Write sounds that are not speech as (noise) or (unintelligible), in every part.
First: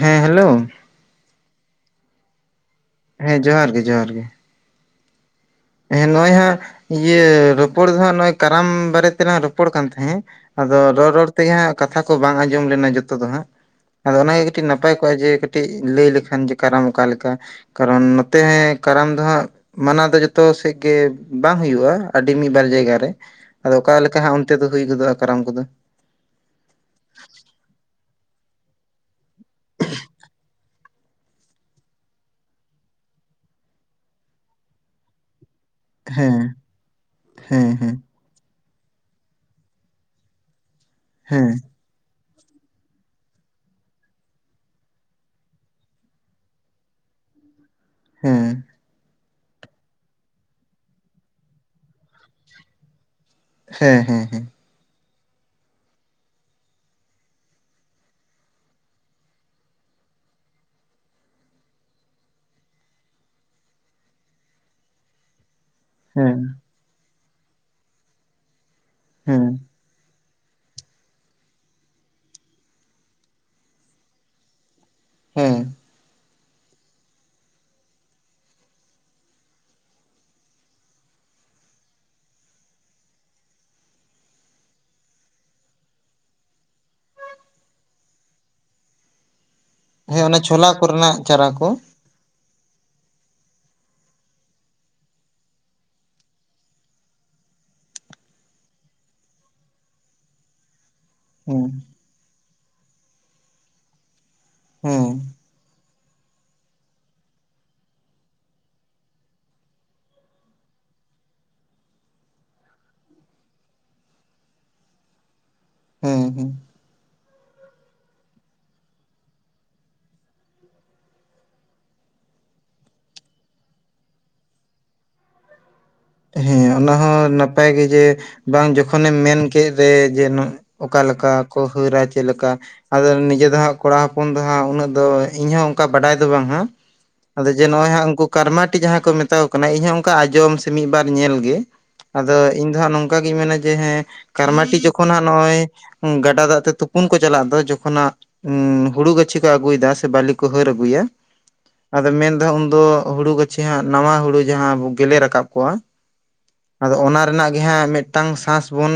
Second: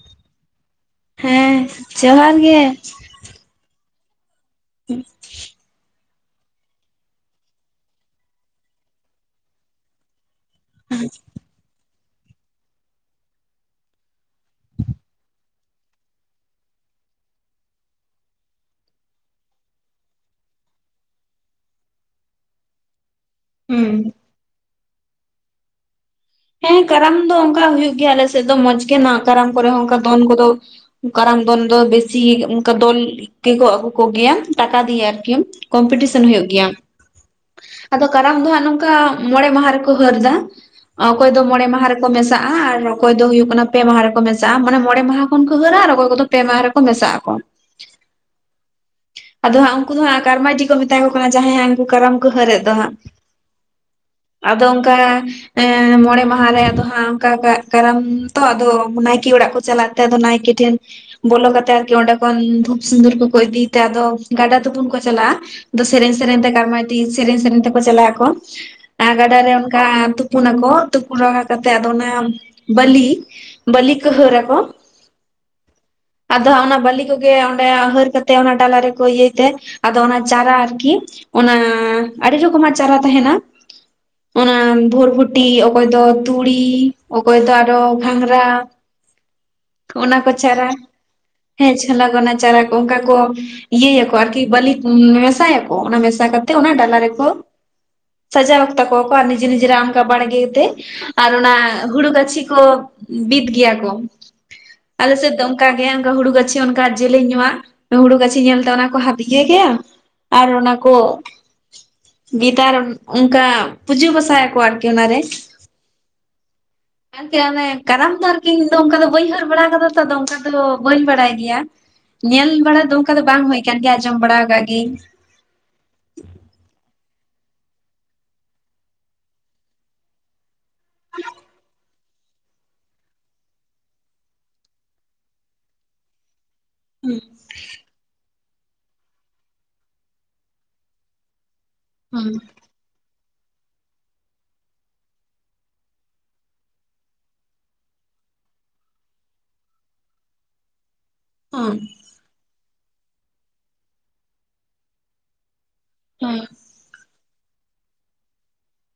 ᱦᱮᱸ ᱦᱮᱞᱳ᱾ ᱦᱮ ᱡᱚᱦᱟᱨ ᱜᱮ᱾ ᱦᱮᱸ ᱡᱚᱦᱟᱨ ᱜᱮ ᱡᱚᱦᱟᱨ ᱜᱮ᱾ ᱦᱮᱸ (inaudible) ᱦᱮ ᱱᱚᱜᱼᱚᱭ ᱦᱟᱸᱜ ᱤᱭᱟᱹ ᱨᱚᱯᱚᱲ ᱫᱚᱦᱟᱸᱜ ᱱᱚᱜᱚᱭ ᱠᱟᱨᱟᱢ ᱵᱟᱨᱮᱛᱮᱦᱟᱸᱜ ᱨᱚᱯᱚᱲ ᱠᱟᱱ ᱛᱟᱦᱮᱸᱫ᱾ ᱟᱫᱚ ᱨᱚᱲ ᱨᱚᱲ ᱛᱮᱜᱮ ᱦᱟᱸᱜ ᱠᱟᱛᱷᱟ ᱠᱚ ᱵᱟᱝ ᱟᱸᱡᱚᱢ ᱞᱮᱱᱟ ᱡᱚᱛᱚ ᱫᱚ ᱦᱟᱸᱜ᱾ ᱟᱫᱚ ᱚᱱᱟᱜᱮ ᱠᱟᱹᱴᱤᱡ ᱱᱟᱯᱟᱭ ᱠᱚᱜᱼᱟ ᱡᱮ ᱠᱟᱹᱴᱤᱡ ᱞᱟᱹᱭ ᱞᱮᱠᱷᱟᱱ ᱡᱮ ᱠᱟᱨᱟᱢ ᱚᱠᱟ ᱞᱮᱠᱟ᱾ ᱠᱟᱨᱚᱱ ᱱᱚᱛᱮ ᱠᱟᱨᱟᱢ ᱫᱚ ᱦᱟᱸᱜ ᱢᱟᱱᱟᱣ ᱫᱚ ᱡᱚᱛᱼᱼ ᱡᱚᱛᱚ ᱥᱮᱫ ᱜᱮ ᱵᱟᱝ ᱦᱩᱭᱩᱜᱼᱟ ᱟᱹᱰᱤ ᱢᱤᱫ ᱵᱟᱨ ᱡᱟᱭᱜᱟ ᱨᱮ ᱟᱫᱚ ᱦᱩᱸ ᱚᱠᱟ ᱞᱮᱠᱟ ᱦᱟᱜᱼᱼ ᱛᱮᱫ ᱫᱚ ᱦᱩᱭ ᱜᱚᱫᱚᱜᱼᱟ ᱠᱟᱨᱟᱢ ᱠᱚᱫᱚ᱾ ᱦᱮᱸ ᱠᱟᱨᱟᱢ ᱫᱚ ᱚᱱᱠᱟ ᱦᱩᱭᱩᱜ ᱜᱮᱭᱟ ᱟᱞᱮ ᱥᱮᱫ ᱫᱚ ᱢᱚᱸᱡ ᱜᱮ ᱠᱟᱨᱟᱢ ᱠᱚᱨᱮ ᱦᱚᱸ ᱚᱱᱠᱟ ᱫᱚᱱ ᱠᱚᱫᱚ᱾ ᱠᱟᱨᱟᱢ ᱫᱚᱞ ᱫᱚ ᱵᱮᱥᱤ ᱚᱱᱠᱟ ᱫᱚᱱ ᱜᱮ ᱠᱚ ᱟᱜᱩ ᱠᱚ ᱜᱮᱭᱟ ᱴᱟᱠᱟ ᱫᱤᱭᱮ ᱟᱨᱠᱤ᱾ ᱠᱚᱢᱯᱤᱴᱤᱥᱚᱱ ᱦᱮᱸ ᱦᱩᱭᱩᱜ ᱜᱮᱭᱟ ᱦᱮᱸ ᱦᱮᱸ ᱟᱫᱚᱼᱼ ᱠᱟᱨᱟᱢ ᱫᱚ ᱦᱟᱸᱜ ᱱᱚᱝᱠᱟ ᱢᱚᱬᱮ ᱢᱟᱦᱟ ᱨᱮᱠᱚ ᱦᱟᱹᱨ ᱮᱫᱟ ᱚᱠᱚᱭ ᱫᱚ ᱦᱮᱸ ᱢᱚᱬᱮ ᱢᱟᱦᱟ ᱨᱮᱼᱼ ᱠᱚ ᱢᱮᱥᱟᱜᱼᱟ ᱟᱨ ᱚᱠᱚᱭ ᱫᱚ ᱦᱩᱭᱩᱜ ᱠᱟᱱᱟ ᱯᱮ ᱢᱟᱦᱟ ᱨᱮᱠᱚ ᱢᱮᱥᱟᱜᱼᱟ ᱢᱟᱱᱮ ᱢᱚᱬᱮ ᱢᱟᱦᱟ ᱠᱷᱚᱱ ᱠᱚ ᱦᱟᱹᱨᱼᱟ ᱨ ᱚᱠᱚᱭ ᱠᱚᱫᱚᱼᱼ ᱯᱮᱢᱟᱦᱟ ᱨᱮ ᱠᱚ ᱢᱮᱥᱟᱜ ᱟᱠᱚ᱾ ᱦᱩᱸ᱾ ᱟᱫᱚ ᱦᱟᱸᱜ ᱩᱱᱠᱩ ᱫᱚ ᱦᱟᱸᱜ ᱠᱟᱨᱢᱟᱭᱴᱤ ᱠᱚ ᱢᱮᱛᱟ ᱠᱚ ᱠᱟᱱᱟ ᱡᱟᱦᱟᱸᱭ ᱦᱟᱸᱜ ᱩᱱᱠᱩ ᱠᱟᱨᱟᱢ ᱠᱚ ᱦᱟᱹᱨᱮᱫ ᱫᱚ ᱦᱟᱸᱜ᱾ ᱦᱮᱸ ᱦᱮᱸ ᱦᱮᱸ᱾ ᱟᱫᱚ ᱚᱝᱠᱟᱼᱼ ᱮᱸ ᱢᱚᱬᱮ ᱢᱟᱦᱟ ᱨᱮ ᱟᱫᱚ ᱦᱟᱸᱜ ᱚᱱᱠᱟ ᱠᱟᱨᱟᱢ ᱛᱚ ᱟᱫᱚ ᱱᱟᱭᱠᱮ ᱚᱲᱟᱜ ᱠᱚ ᱪᱟᱞᱟᱜᱼᱼ ᱛᱮ ᱟᱫᱚ ᱱᱟᱭᱠᱮ ᱴᱷᱮᱱ ᱵᱚᱞᱚ ᱠᱟᱛᱮ ᱟᱨᱠᱤ ᱚᱸᱰᱮ ᱠᱷᱚᱱ ᱫᱷᱩᱵ ᱥᱤᱱᱫᱩᱨ ᱠᱚᱠᱚ ᱤᱫᱤᱼᱼ ᱛᱮ ᱟᱫᱚ ᱜᱟᱰᱟ ᱛᱩᱯᱩᱱ ᱠᱚ ᱪᱟᱞᱟᱜᱼᱟ ᱟᱫᱚ ᱥᱮᱨᱮᱧ ᱦᱮᱸ ᱥᱮᱨᱮᱧ ᱛᱮ ᱜᱟᱨᱢᱟᱭ, ᱥᱮᱨᱮᱧ ᱥᱮᱨᱮᱧ ᱛᱮᱠᱚ ᱪᱟᱞᱟᱜ ᱟᱠᱚ ᱜᱟᱰᱟ ᱦᱮᱸ ᱨᱮᱼᱼ ᱠᱟ ᱛᱩᱯᱩᱱᱟᱠᱚ ᱛᱩᱯᱩᱱ ᱵᱟᱲᱟ ᱠᱟᱛᱮᱜ ᱟᱫᱚ ᱚᱱᱟ ᱵᱟᱹᱞᱤᱼᱼ ᱵᱟᱞᱤ ᱠᱚ ᱦᱟᱹᱨᱟ ᱠᱚ᱾ ᱦᱮᱸ᱾ ᱟᱫᱚ ᱦᱟᱜ ᱚᱱᱟ ᱵᱟᱞᱤ ᱠᱚᱜᱮ ᱚᱱᱰᱮ ᱦᱟᱹᱨ ᱠᱟᱛᱮᱼᱼ ᱚᱱᱟ ᱰᱟᱞᱟ ᱨᱮᱠᱚ ᱤᱭᱟᱹᱭ ᱛᱮ ᱟᱫᱚ ᱚᱱᱟ ᱪᱟᱨᱟ ᱟᱨᱠᱤᱼᱼ ᱚᱱᱟ ᱟᱹᱰᱤ ᱨᱚᱠᱚᱢᱟᱜ ᱪᱟᱨᱟ ᱛᱟᱦᱮᱱᱟᱼᱼ ᱚᱱᱟ ᱵᱷᱩᱨᱵᱷᱩᱴᱤ ᱚᱠᱚᱭ ᱫᱚ ᱛᱩᱲᱤ ᱚᱠᱚᱭ ᱫᱚ ᱟᱨᱚ ᱜᱷᱟᱸᱜᱨᱟ᱾ ᱚᱱᱟ ᱦᱮᱸ ᱠᱚ ᱪᱟᱨᱟ ᱪᱷᱳᱞᱟ ᱠᱚᱨᱮᱱᱟᱜ ᱪᱟᱨᱟ ᱠᱚ ᱦᱮᱸ ᱪᱷᱚᱞᱟ ᱜᱚᱱᱟ ᱪᱟᱨᱟ ᱠᱚ ᱚᱱᱠᱟᱼᱼ ᱠᱚ ᱤᱭᱟᱹᱭᱟᱠᱚ ᱟᱨᱠᱤ ᱵᱟᱹᱞᱤ ᱢᱮᱥᱟᱭᱟᱠᱚ ᱚᱱᱟ ᱢᱮᱥᱟ ᱠᱟᱛᱮ ᱚᱱᱟ ᱰᱟᱞᱟ ᱨᱮᱠᱚᱼᱼ ᱥᱟᱡᱟᱣ ᱟᱠᱛᱟ ᱠᱚ ᱠᱚ ᱟᱨ ᱱᱤᱡᱮ ᱱᱤᱡᱮᱨ ᱟᱱᱠᱟ ᱵᱟᱲᱜᱮ ᱛᱮ᱾ ᱟᱨ ᱚᱱᱟ ᱦᱮᱸ ᱦᱩᱲᱩ ᱜᱟᱹᱪᱷᱤ ᱠᱚ ᱵᱤᱫ ᱜᱮᱭᱟ ᱠᱚ ᱦᱮᱸ ᱟᱞᱮ ᱥᱮ ᱫᱚ, ᱚᱱᱠᱟ ᱜᱮ ᱚᱱᱠᱟ ᱦᱩᱲᱩ ᱜᱪᱷᱤ ᱚᱱᱠᱟ ᱡᱮᱞᱮᱧ ᱧᱚᱜ ᱟᱜ, ᱦᱩᱲᱩ ᱜᱟᱹᱪᱷᱤ ᱧᱮᱞᱛᱮ ᱚᱱᱟ ᱠᱚ ᱦᱟᱫᱧᱮ ᱜᱮᱭᱟ ᱟᱨ ᱚᱱᱟ ᱠᱚᱼᱼ ᱜᱮᱛᱟᱨ ᱚᱱᱠᱟ ᱯᱩᱡᱟᱹ ᱵᱟᱥᱟᱭᱟᱠᱚ ᱟᱨᱠᱤ ᱚᱱᱟᱨᱮᱼᱼ ᱦᱩᱸ ᱦᱩᱸ᱾ (unintelligible) ᱟᱨ ᱚᱱᱮ ᱠᱟᱨᱟᱢ ᱫᱚ ᱟᱨᱠᱤ ᱤᱧ ᱫᱚ ᱚᱱᱠᱟ ᱵᱟᱹᱧ ᱦᱟᱹᱨ ᱵᱟᱲᱟ ᱠᱟᱫᱟ ᱛᱚ ᱟᱫᱚ ᱚᱱᱠᱟ ᱫᱚ ᱵᱟᱹᱧ ᱜᱮᱭᱟ᱾ ᱧᱮᱞ ᱵᱟᱲᱟ ᱫᱚ ᱚᱱᱠᱟ ᱫᱚ ᱵᱟᱝ ᱦᱩᱭ ᱟᱠᱟᱱ ᱜᱮᱭᱟ ᱟᱸᱡᱚᱢ ᱵᱟᱲᱟ ᱟᱠᱟᱫ ᱜᱮᱧ᱾ ᱦᱮᱸ ᱚᱱᱟ ᱦᱚᱸ ᱱᱟᱯᱟᱭ ᱜᱮ ᱡᱮ ᱵᱟᱝ ᱡᱚᱠᱷᱚᱱᱮᱢ ᱢᱮᱱ ᱠᱮᱫ ᱨᱮ ᱡᱮᱼᱼ ᱚᱠᱟ ᱞᱮᱠᱟ ᱠᱚ ᱦᱟᱹᱨᱟ ᱪᱮᱫ ᱞᱮᱠᱟᱼᱼ ᱟᱫᱚ ᱱᱤᱡᱮ ᱫᱚ ᱦᱟᱸᱜ ᱠᱚᱲᱟ ᱦᱚᱯᱚᱱ ᱫᱚ ᱦᱟᱸᱜ ᱩᱱᱟᱹᱜ ᱫᱚ ᱤᱧᱦᱚᱸ ᱚᱝᱠᱟ ᱵᱟᱰᱟᱭ ᱫᱚ ᱵᱟᱝ ᱦᱟᱸᱜ ᱦᱩᱸ ᱟᱫᱚ ᱡᱮ ᱱᱚᱜᱚᱭ ᱦᱟᱸᱜ ᱩᱝᱠᱩ ᱠᱟᱨᱢᱟᱴᱤ ᱡᱟᱦᱟᱸ ᱠᱚ ᱢᱮᱛᱟ ᱠᱚ ᱠᱟᱱᱟ, ᱤᱧ ᱦᱚᱸ ᱚᱝᱠᱟ ᱟᱸᱡᱚᱢ ᱥᱮ ᱢᱤᱫ ᱵᱟᱨ ᱧᱮᱞ ᱜᱮ᱾ ᱦᱩᱸ ᱟᱫᱚ ᱤᱧ ᱫᱚ ᱦᱟᱸᱜ ᱱᱚᱝᱠᱟ ᱜᱤᱧ ᱢᱮᱱᱟ ᱡᱮ ᱦᱮᱸ ᱠᱟᱨᱢᱟᱴᱤ ᱡᱚᱠᱷᱚᱱ ᱦᱟᱸᱜ ᱱᱚᱜᱚᱭ ᱜᱟᱰᱟ ᱫᱟᱜ ᱛᱮ ᱛᱩᱯᱩᱱ ᱠᱚ ᱪᱟᱞᱟᱜ ᱫᱚ ᱡᱚᱠᱷᱚ ᱦᱟᱸᱜ ᱩᱸ ᱦᱩᱲᱩ ᱜᱟᱹᱪᱷᱤ ᱠᱚ ᱟᱹᱜᱩᱭᱫᱟ, ᱥᱮ ᱵᱟᱹᱞᱤ ᱠᱚ ᱦᱟᱹᱨ ᱟᱹᱜᱩᱭᱟ᱾ (unintelligible) ᱟᱫᱚ ᱢᱮᱱᱫᱚ ᱦᱟᱸᱜ ᱩᱱ ᱫᱚ ᱦᱩᱲᱩ ᱜᱟᱹᱪᱷᱤ ᱦᱟᱸᱜ ᱱᱟᱣᱟ ᱦᱩᱲᱩ ᱡᱟᱦᱟᱸ ᱜᱮᱞᱮ ᱨᱟᱠᱟᱵ ᱠᱚᱜᱟ ᱦᱮᱸ᱾ ᱟᱫᱚ ᱚᱱᱟ ᱨᱮᱱᱟᱜ ᱜᱮ ᱦᱟᱸᱜ ᱢᱮᱫᱴᱟᱝ ᱥᱟᱥ ᱵᱚᱱ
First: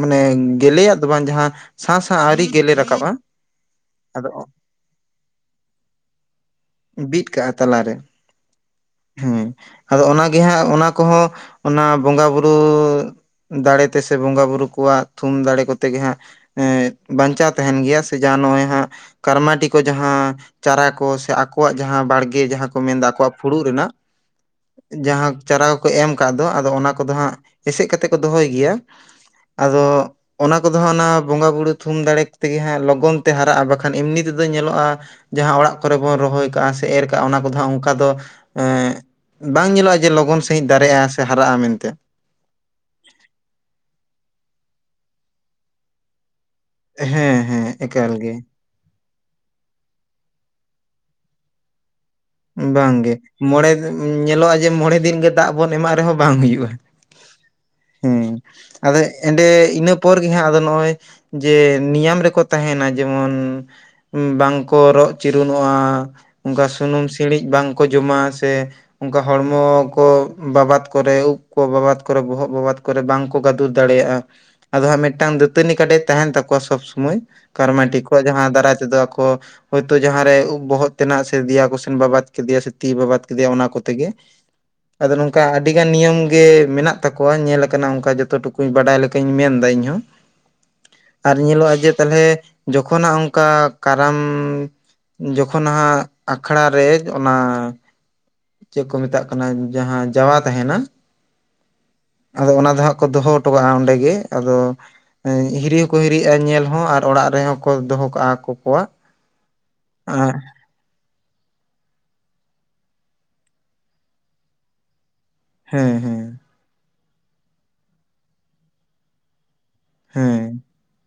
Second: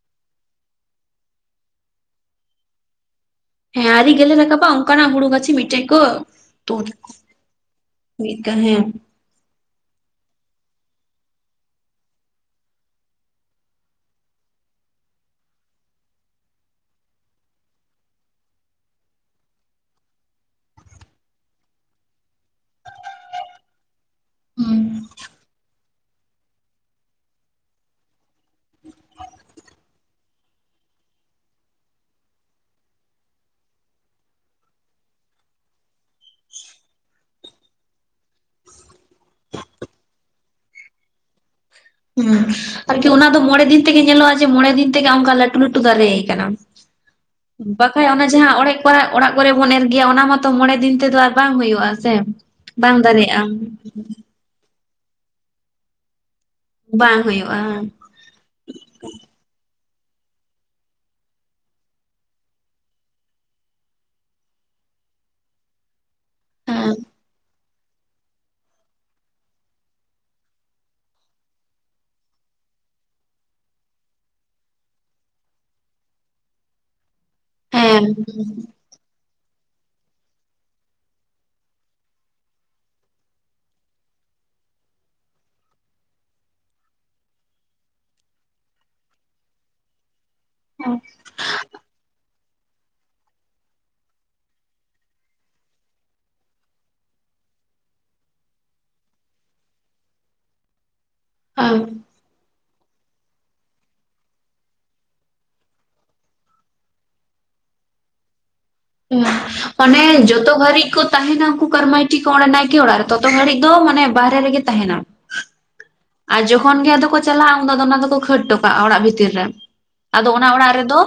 ᱢᱟᱱᱮ ᱜᱮᱞᱮᱭᱟᱜ ᱫᱚ ᱵᱟᱝ ᱡᱟᱦᱟᱸ ᱥᱟᱥ ᱦᱟᱸᱜ ᱟᱹᱣᱨᱤ ᱜᱮᱞᱮ ᱨᱟᱠᱟᱵ-ᱟ᱾ ᱦᱮᱸ ᱟᱨᱣᱨᱤ ᱜᱮᱞᱮ ᱨᱟᱠᱟᱵ-ᱟ ᱚᱝᱠᱟᱱᱟᱜ ᱦᱩᱲᱩ ᱜᱟᱹᱪᱷᱤ ᱢᱤᱫᱴᱮᱡ ᱠᱚ (inaudible) ᱵᱤᱫ ᱠᱟᱜᱟ ᱛᱟᱞᱟᱨᱮ᱾ ᱵᱤᱫᱠᱟᱜ ᱦᱮᱸ᱾ ᱦᱮᱸ ᱟᱫᱚ ᱚᱱᱟᱜᱮ ᱦᱟᱸᱜ ᱚᱱᱟ ᱠᱚᱦᱚᱸ ᱚᱱᱟ ᱵᱚᱝᱜ-ᱟ ᱵᱩᱨᱩ ᱫᱟᱲᱮ ᱛᱮᱥᱮ ᱵᱚᱝᱜᱟ ᱵᱩᱨᱩ ᱠᱚᱣᱟᱜ ᱛᱷᱩᱢ ᱫᱟᱲᱮ ᱠᱚᱛᱮ ᱜᱮ ᱦᱟᱸᱜ ᱮᱸ ᱵᱟᱧᱪᱟᱣ ᱛᱟᱦᱮᱱ ᱜᱮᱭᱟ ᱥᱮ ᱡᱟᱦᱟᱸ ᱱᱚᱜᱚᱭ ᱦᱟᱸᱜ ᱠᱟᱨᱢᱟᱴᱤ ᱠᱚ ᱡᱟᱦᱟᱸ ᱪᱟᱨᱟ ᱠᱚ ᱥᱮ ᱟᱠᱚᱣᱟᱜ ᱡᱟᱦᱟᱸ ᱵᱟᱲᱜᱮ ᱡᱟᱦᱟᱸ ᱠᱚ ᱢᱮᱱᱫᱟ ᱟᱠᱚᱣᱟᱜ ᱯᱷᱩᱲᱩᱜ ᱨᱮᱱᱟᱜ ᱦᱩᱸ ᱡᱟᱦᱟᱸ ᱪᱟᱨᱟ ᱠᱚᱠᱚ ᱮᱢ ᱠᱟᱜ ᱫᱚ ᱟᱫᱚ ᱚᱱᱟ ᱠᱚᱫᱚ ᱦᱟᱸᱜ ᱮᱥᱮᱫ ᱠᱟ ᱛᱮ ᱠᱚ ᱫᱚᱦᱚᱭ ᱜᱮᱭᱟ, ᱟᱫᱚ ᱚᱱᱟ ᱠᱚᱫᱚ ᱦᱟᱸᱜ ᱚᱱᱟ ᱵᱚᱸᱜᱟ ᱵᱩᱲᱩ ᱛᱷᱩᱢ ᱫᱟᱲᱮ ᱛᱮᱜᱮ ᱦᱟᱸᱜ ᱞᱚᱜᱚᱱ ᱛᱮ ᱦᱟᱨᱟᱜ-ᱟ, ᱵᱟᱠᱷᱟᱱ ᱮᱢᱱᱤ ᱛᱮᱫᱚ ᱧᱮᱞᱚᱜ-ᱟ ᱡᱟᱦᱟᱸ ᱚᱲᱟᱜ ᱠᱚᱨᱮ ᱵᱚᱱ ᱨᱚᱦᱚᱭ ᱠᱟᱜᱟ ᱥᱮ ᱮᱨ ᱠᱟᱜᱟ ᱚᱱᱟ ᱠᱚᱫᱚ ᱦᱟᱸᱜ ᱚᱝᱠᱟ ᱫᱚ ᱮᱸ ᱵᱟᱝ ᱧᱮᱞᱚᱜ-ᱟ ᱡᱮ ᱞᱚᱜᱚᱱ ᱥᱟᱹᱦᱤᱡ ᱫᱟᱨᱮᱜ-ᱟ ᱥᱮ ᱦᱟᱨᱟᱜ-ᱟ ᱢᱮᱱᱛᱮᱜ᱾ (inaudible) ᱟᱨᱠᱤ ᱚᱱᱟ ᱫᱚ ᱢᱚᱬᱮ ᱫᱤᱱ ᱛᱮᱜᱮ ᱧᱮᱞᱚᱜ-ᱟ ᱡᱮ ᱢᱚᱬᱮ ᱫᱤᱱ ᱛᱮᱜᱮ ᱚᱝᱠᱟ ᱞᱟᱹᱴᱩ ᱞᱟᱹᱴᱩ ᱫᱟᱨᱮ ᱠᱟᱱᱟ᱾ ᱦᱮᱸ ᱦᱮᱸ ᱵᱟᱠᱷᱟᱡ ᱮᱠᱟᱞ ᱚᱱᱟ ᱜᱮ ᱡᱟᱦᱟᱸ ᱚᱲᱮᱡ (inaudible) ᱚᱲᱟᱜ ᱠᱚᱨᱮ ᱵᱚᱱ ᱮᱨ ᱜᱮᱭᱟ ᱚᱱᱟ ᱢᱟᱛᱚ ᱢᱚᱬᱮ ᱫᱤᱱ ᱛᱮᱫᱚ ᱟᱨ ᱵᱟᱝ ᱦᱳᱭᱳᱜ-ᱟ ᱥᱮ᱾ ᱵᱟᱝ ᱵᱟᱝᱜᱮ ᱫᱟᱨᱮᱜᱼᱟ ᱢᱚᱬᱮ ᱧᱮᱞᱚᱜ-ᱟ ᱡᱮ ᱢᱚᱬᱮ ᱫᱤᱱ ᱜᱮ ᱫᱟᱜ ᱵᱚᱱ ᱮᱢᱟᱜ ᱨᱮᱦᱚᱸ ᱵᱟᱝ ᱦᱩᱭᱩᱜ-ᱟ᱾ ᱵᱟᱝ ᱦᱳᱭᱳᱜ-ᱟ᱾ ᱦᱩᱸ ᱟᱫᱚ ᱮᱸᱰᱮ ᱤᱱᱟᱹ ᱯᱚᱨ ᱜᱮ ᱦᱟᱸᱜ ᱟᱫᱚ ᱱᱚᱜᱚᱭ ᱡᱮ ᱱᱤᱭᱟᱢ ᱨᱮᱠᱚ ᱛᱟᱦᱮᱱᱟ ᱡᱮᱢᱚᱱ ᱵᱟᱝᱠᱚ ᱨᱚᱜ ᱪᱤᱨᱩᱱᱚᱜ-ᱟ, ᱚᱝᱠᱟ ᱦᱮᱸ ᱥᱩᱱᱩᱢ ᱥᱤᱬᱤᱡ ᱵᱟᱝᱠᱚ ᱡᱚᱢᱟ ᱥᱮ ᱚᱝᱠᱟ ᱦᱚᱲᱢᱚ ᱠᱚ ᱵᱟᱵᱟᱛ ᱠᱚᱨᱮ ᱩᱵ ᱠᱚ ᱵᱟᱵᱟᱛ ᱠᱚᱨᱮ ᱵᱚᱦᱚᱜ ᱵᱟᱵᱟᱛ ᱠᱚᱨᱮ ᱵᱟᱝᱠᱚ ᱜᱟᱹᱫᱩᱨ ᱫᱟᱲᱮᱭᱟᱜ-ᱟ, ᱟᱫᱚ ᱦᱟᱸᱜ ᱢᱤᱫᱴᱟᱝ ᱫᱟᱹᱛᱟᱹᱱᱤ ᱠᱟᱰᱮᱡ ᱛᱟᱦᱮᱱ ᱛᱟᱠᱚᱣᱟ ᱥᱚᱵ ᱥᱳᱢᱳᱭ ᱠᱟᱨᱢᱟᱴᱤ ᱦᱮᱸ ᱠᱚᱣᱟᱜ ᱡᱟᱦᱟᱸ ᱫᱟᱨᱟᱭ ᱛᱮᱫᱚ ᱟᱠᱚ ᱦᱳᱭᱛᱚ ᱡᱟᱦᱟᱸᱨᱮ ᱩᱵ ᱵᱚᱦᱚᱜ ᱛᱮᱱᱟᱜ ᱥᱮ ᱫᱮᱭᱟ ᱠᱚ ᱵᱟᱵᱟᱛ ᱠᱮᱫᱮᱭᱟ ᱥᱮ ᱛᱤ ᱵᱟᱵᱟᱭ ᱠᱮᱫᱮᱭᱟ ᱚᱱᱟ ᱠᱚᱛᱮ ᱜᱮ ᱟᱫᱚ ᱱᱚᱝᱠᱟ ᱟᱹᱰᱤ ᱜᱟᱱ ᱱᱤᱭᱚᱢ ᱜᱮ ᱢᱮᱱᱟᱜ ᱛᱟᱠᱚᱣᱟ ᱧᱮᱞ ᱟᱠᱟᱱᱟ ᱚᱝᱠᱟ ᱡᱚᱛᱚ ᱴᱩᱠᱩ᱾ ᱠᱩᱡ ᱵᱟᱰᱟᱭ ᱞᱮᱠᱟᱧ ᱢᱮᱱᱫᱟ ᱤᱧᱦᱚᱸ ᱟᱨ ᱧᱮᱞᱚᱜ-ᱟ ᱡᱮ ᱛᱟᱞᱦᱮ ᱡᱚᱠᱷᱚᱱ ᱦᱟᱸᱜ ᱚᱝᱠᱟ ᱠᱟᱨᱟᱢ ᱡᱚᱠᱷᱚᱱ ᱦᱟᱸᱜ ᱠᱷᱟᱲᱟ ᱨᱮ ᱚᱱᱟ ᱪᱮᱫ ᱠᱚ ᱢᱮᱛᱟᱜ ᱠᱟᱱᱟ ᱡᱟᱦᱟᱸ ᱡᱟᱣᱟ ᱛᱟᱦᱮᱱᱟ (unintelligible) ᱟᱫᱚ ᱚᱱᱟ ᱫᱚ ᱦᱟᱸᱜ ᱠᱚ ᱫᱚᱦᱚ ᱦᱚᱴᱚ ᱠᱟᱜᱟ ᱚᱸᱰᱮ ᱜᱮ ᱟᱫᱚ ᱦᱤᱨᱤ ᱦᱚᱸᱠᱚ ᱦᱤᱨᱤᱜ-ᱟ ᱧᱮᱞ ᱦᱚᱸ ᱟᱨ ᱚᱲᱟᱜ ᱨᱮᱦᱚᱸ ᱠᱚ ᱫᱚᱦᱚ ᱠᱟᱜᱟ ᱟᱠᱚ ᱠᱚᱣᱟᱜ᱾ ᱦᱩᱸ ᱢᱟᱱᱮ‌ ᱡᱚᱛᱚ ᱜᱦᱟᱹᱨᱤᱡ ᱠᱚ ᱛᱟᱦᱮᱱᱟ ᱩᱝᱠᱩ ᱠᱟᱨᱢᱟᱹᱭᱴᱤ, ᱠᱚ ᱚᱸᱰᱮ ᱱᱟᱭᱠᱮ ᱚᱲᱟᱜ ᱨᱮ ᱛᱚᱛᱚ ᱜᱷᱟᱹᱲᱤᱡ ᱫᱚ ᱢᱟᱱᱮ ᱵᱟᱨᱦᱮ ᱨᱮᱜᱮ ᱛᱟᱦᱮᱱ-ᱟ᱾ ᱦᱮᱸ ᱦᱮᱸ᱾ ᱟᱨ ᱡᱚᱠᱷᱚᱱ ᱜᱮ ᱟᱫᱚ ᱠᱚ ᱪᱟᱞᱟᱜᱼᱟ ᱩᱱᱫᱚ ᱟᱫᱚ ᱚᱱᱟ ᱫᱚᱠᱚ ᱠᱷᱴ ᱦᱚᱴᱚ ᱠᱟᱜᱼᱟ ᱚᱲᱟᱜ ᱵᱷᱤᱛᱤᱨ ᱨᱮ ᱟᱫᱚ ᱚᱱᱟ ᱦᱮᱸ ᱚᱲᱟᱜ ᱨᱮᱫᱚ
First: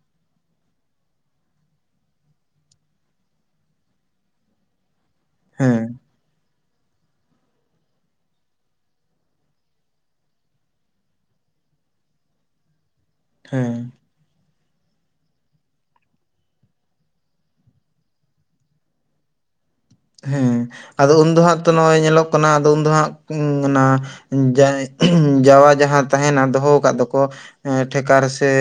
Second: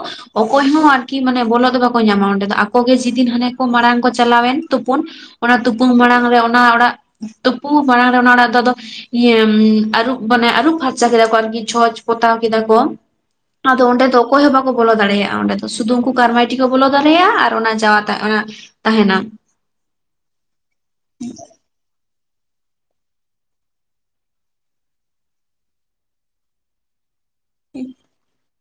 ᱚᱠᱚᱭ ᱦᱚᱸ ᱟᱨᱠᱤ ᱢᱟᱱᱮ ᱵᱚᱞᱚᱜ ᱫᱚ ᱵᱟᱠᱚ ᱧᱟᱢᱟ ᱚᱸᱰᱮ ᱫᱚ ᱟᱠᱚᱜᱮ ᱡᱮᱫᱤᱱ ᱦᱟᱱᱮ ᱠᱚ ᱢᱟᱲᱟᱝ ᱠᱚ ᱪᱟᱞᱟᱣᱮᱱ ᱛᱩᱯᱩᱱ ᱾ ᱚᱱᱟ ᱦᱮᱸ ᱛᱩᱯᱩᱱ ᱢᱟᱲᱟᱝᱨᱮ ᱚᱱᱟ ᱚᱲᱟᱜ ᱛᱩᱯᱩ ᱢᱟᱲᱟᱝ ᱨᱮ ᱚᱱᱟ ᱚᱲᱟᱜ ᱫᱚ ᱟᱫᱚ ᱤᱭᱟᱹ ᱟᱹᱨᱩᱵ ᱢᱟᱱᱮ ᱟᱹᱨᱩᱵ ᱯᱷᱟᱨᱪᱟ ᱠᱮᱫᱟ ᱠᱚ ᱟᱨᱠᱤ ᱪᱷᱚᱸᱪ ᱯᱚᱛᱟᱣ ᱠᱮᱫᱟ ᱠᱚ ᱦᱮᱸ ᱟᱫᱚ ᱚᱸᱰᱮ ᱫᱚ ᱚᱠᱚᱭ ᱦᱚᱸ ᱵᱟᱠᱚ ᱵᱚᱞᱚ ᱫᱟᱲᱮᱭᱟᱜᱼᱟ᱾ ᱚᱸᱰᱮ ᱫᱚ ᱥᱩᱫᱩ ᱩᱱᱠᱩ ᱠᱟᱨᱢᱟᱭᱴᱤ ᱠᱚ ᱵᱚᱞᱚ ᱫᱟᱲᱮᱭᱟᱜᱼᱟ ᱟᱨ ᱚᱱᱟ ᱡᱟᱣᱟ ᱛᱟᱦᱮᱱᱟ᱾ ᱦᱮᱸ ᱟᱫᱚ ᱩᱱᱫᱚ ᱦᱟᱸᱜ ᱛᱚ ᱱᱚᱜᱼᱚᱭ ᱧᱮᱞᱚᱜ ᱠᱟᱱᱟ ᱟᱫᱚ ᱩᱱᱫᱚ ᱦᱟᱸᱜ ᱚᱱᱟ ᱡᱮ ᱡᱟᱣᱟ ᱡᱟᱦᱟᱸ ᱛᱟᱦᱮᱱᱟ ᱫᱚᱦᱚ ᱟᱠᱟᱫ ᱫᱚᱠᱚ ᱴᱷᱮᱠᱟ ᱨᱮᱥᱮ